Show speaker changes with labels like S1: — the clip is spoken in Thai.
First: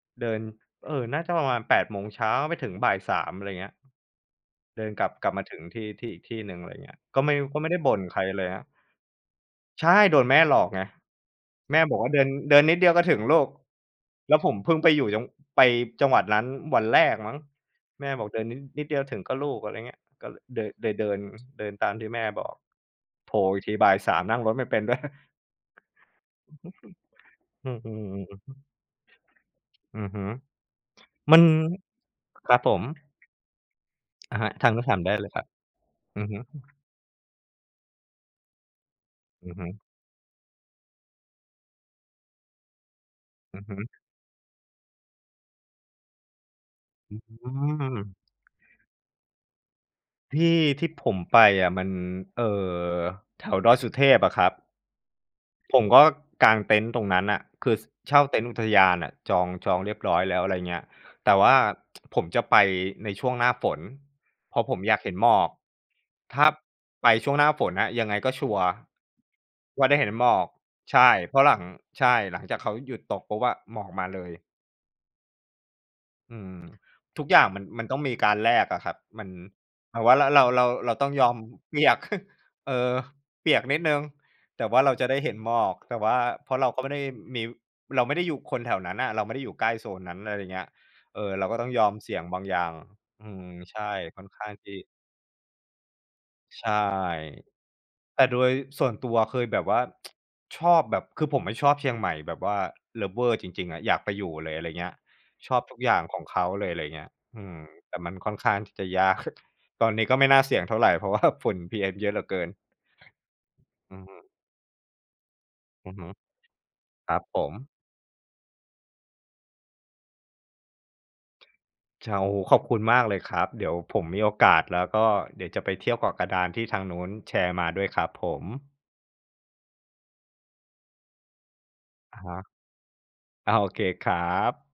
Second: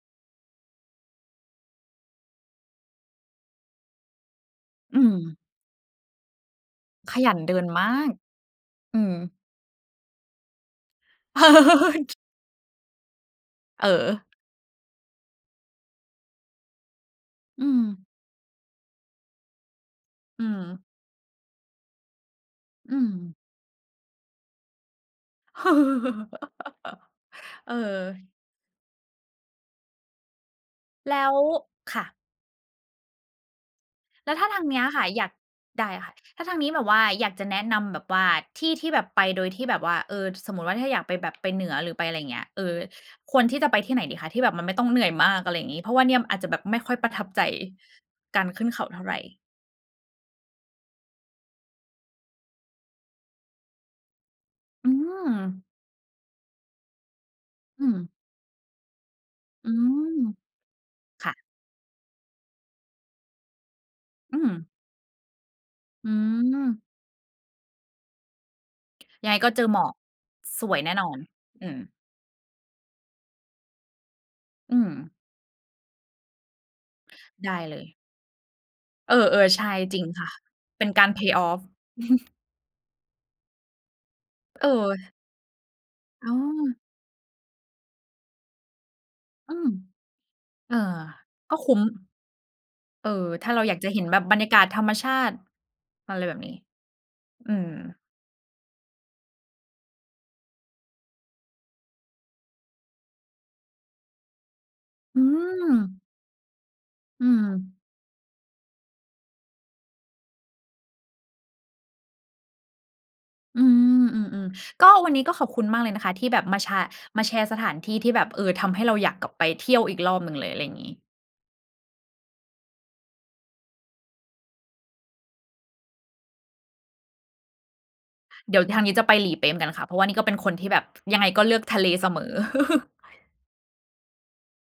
S1: เดิน เอ่อ น่าจะประมาณ 08:00 เช้า ไปถึง 15:00 อะไรเงี้ย เดิน
S2: อื
S1: กลับ กลับ
S2: ม
S1: มาถึงที่ ที่อีกที่หนึ่ง อะไรเงี้ย
S2: ข
S1: ก็ไ
S2: ย
S1: ม่
S2: ันเด
S1: ก็
S2: ิ
S1: ไม
S2: น
S1: ่ได้
S2: มา
S1: บ่น
S2: ก
S1: ใครเลยครับ
S2: อืม
S1: ใช่ โดนแม่หลอกไง แม่บอกว่า "เดิน เดินนิดเดียวก็ถึงลูก"
S2: เ
S1: แล
S2: ออ
S1: ้วผมเพิ่งไปอยู่จัง ไปจังหวัดนั้นวันแรกมั้ง
S2: อืม
S1: แม่บอก "เดินนิด นิดเดียวถึง ก็ ลูก" อะไรเงี้ย ก็
S2: อื
S1: เลอ
S2: ม
S1: เดอ เลยเดิน เดินตามที่แม่บอก
S2: อื
S1: โผ
S2: ม
S1: ล่อีกที 15:00 นั่งรถไม่เป็น ด้วย อื
S2: เออ
S1: อ อืม ๆ อือฮึ
S2: แล้
S1: ม
S2: ว
S1: ัน
S2: ค่ะ
S1: ครับผม
S2: แล้
S1: อ
S2: ว
S1: ะ
S2: ถ้
S1: ฮ
S2: า
S1: ะ
S2: ทา
S1: ท
S2: ง
S1: าง
S2: เน
S1: น
S2: ี้
S1: ู้
S2: ย
S1: นถา
S2: ค
S1: ม
S2: ่ะ
S1: ได้
S2: อย
S1: เล
S2: า
S1: ย
S2: ก
S1: ครับ
S2: ได้ค่ะ
S1: อือฮึ
S2: ถ้าทางนี้แบบว่าอยากจะแนะนำแบบว่าที่ที่แบบไปโด
S1: อ
S2: ย
S1: ือ
S2: ท
S1: ฮ
S2: ี่
S1: ึ
S2: แบบว่า เออ สมมุติว่า ถ้าอยากไปแบบไปเหนือ หรือไปอะไรเงี้ย เออ ควรท
S1: อ
S2: ี่
S1: ือ
S2: จะ
S1: ฮ
S2: ไ
S1: ึ
S2: ปที่ไหนดีคะ? ที่แบบมันไม่ต้องเหนื่อยมาก อะไรงี้ เพราะว่าเนี่ยอาจจะแบบไม่ค่อยปร
S1: อ
S2: ะ
S1: ื
S2: ทับใจ
S1: ม
S2: การขึ้นเขาเท่าไร
S1: ที่ที่ผมไปอะ มัน เอ่อ แถวดอยสุเทพอะครับ
S2: อืม
S1: ผมก็กางเต็นท์ตรงนั้นน่ะ คือ
S2: อ
S1: ส
S2: ื
S1: เ
S2: ม
S1: ช่าเต็นท์อุทยานน่ะ จอง
S2: อ
S1: จ
S2: ื
S1: องเรียบ
S2: ม
S1: ร้อยแล้ว อะไรเงี้ย
S2: ค
S1: แต
S2: ่
S1: ่
S2: ะ
S1: ว่า ผมจะไปในช่วงหน้าฝน
S2: อื
S1: เ
S2: ม
S1: พราะผมอยากเห็นหมอก
S2: อื
S1: ถ้า
S2: ม
S1: ไปช่วงหน้าฝนอะยังไงก็ชัวร์
S2: ยังไงก็เจอหม
S1: ว่
S2: อ
S1: าได
S2: ก
S1: ้เห็นหมอก
S2: สวยแน่
S1: ใช
S2: น
S1: ่
S2: อน
S1: เพราะหลัง
S2: อืม
S1: ใช่ หลังจากเขาหยุดตกปุ๊บอะ หมอกมาเลย
S2: อืม
S1: อืม ทุกอย่าง
S2: ได้
S1: มัน
S2: เล
S1: มั
S2: ย
S1: นต้องมีการแลกอะครับ
S2: เออ
S1: มัน
S2: ๆ ใช่
S1: เร
S2: จร
S1: า
S2: ิง
S1: ว่า
S2: ค
S1: ร
S2: ่ะ
S1: เรา เรา
S2: เป็
S1: เร
S2: น
S1: า
S2: ก
S1: ต้
S2: า
S1: อ
S2: ร
S1: งยอ
S2: pay
S1: ม
S2: off
S1: เปียก เออ เปียกนิดหนึ่ง แต
S2: เ
S1: ่ว่าเราจะไ
S2: ออ
S1: ด้เห็นหมอก แต่ว่า
S2: อ๋
S1: เพราะเรา
S2: อ
S1: ก็ไม่ได้มี เราไม่ได้อยู่ คนแถวนั้นอะ เราไม่ได้อย
S2: อ
S1: ู
S2: ื
S1: ่ใกล
S2: ม
S1: ้โซนนั้น อะไรเงี้ย
S2: เอ่อ
S1: เออ เรา
S2: ก
S1: ก
S2: ็
S1: ็ต้
S2: ค
S1: อง
S2: ุ้
S1: ย
S2: ม
S1: อมเสี่ยงบางอย่าง
S2: เอ่อ
S1: อื
S2: ถ
S1: ม
S2: ้าเราอ
S1: ใ
S2: ยา
S1: ช
S2: ก
S1: ่
S2: จะเห็นแบ
S1: ค่
S2: บ
S1: อน
S2: บร
S1: ข
S2: ร
S1: ้
S2: ย
S1: า
S2: า
S1: ง
S2: กา
S1: ท
S2: ศ
S1: ี่
S2: ธรรมชาติ อะไรแบบนี้
S1: ใช่
S2: อืม
S1: แต่โดยส่วนตัวเคยแบบว่า ชอบแบบ คือผมไม่ชอบเชียงใหม่แบบว่า lover จริง ๆ อะ อยากไปอยู่เลย อะไรเงี้ย
S2: อื
S1: ชอบทุกอย่า
S2: ม
S1: งของเขาเลย อะไรเงี้ย
S2: อื
S1: อืม
S2: ม
S1: แต่มันค่อนข้างที่จะ ยาก ตอนนี้ก็ไม่น่าเสี่ยงเท่าไร เพราะว่า ฝุ่น PM เยอะเหลือเกิน
S2: อื
S1: อืม
S2: ม ๆ ๆ ก็ วันนี้ก็ขอบคุณมาก
S1: อ
S2: เล
S1: ือ
S2: ยน
S1: ฮ
S2: ะ
S1: ึ
S2: คะที่แบบมาชา
S1: ครั
S2: ม
S1: บ
S2: าแช
S1: ผ
S2: ร์
S1: ม
S2: สถานที่ที่แบบ เออ ทำให้เราอยากกลับไปเที่ยวอีกรอบหนึ่งเลย อะไรงี้
S1: ช โอ้โฮ ขอบคุณมากเลยครับ เดี๋ยวผมมีโอกาส แล้วก็เดี๋ยวจะไปเที่ยวเกาะกระดานที่ทางนู้นแชร์มาด้วยครับผม
S2: เดี๋ยวทางนี้จะไปหลีเป๊ะเหมือนกันค่ะ เพราะว่านี่ก็เป็นคนที่แบบยังไงก็เลือกทะเลเส
S1: อะ
S2: ม
S1: ฮ
S2: อ
S1: ะ อา โอเคครับ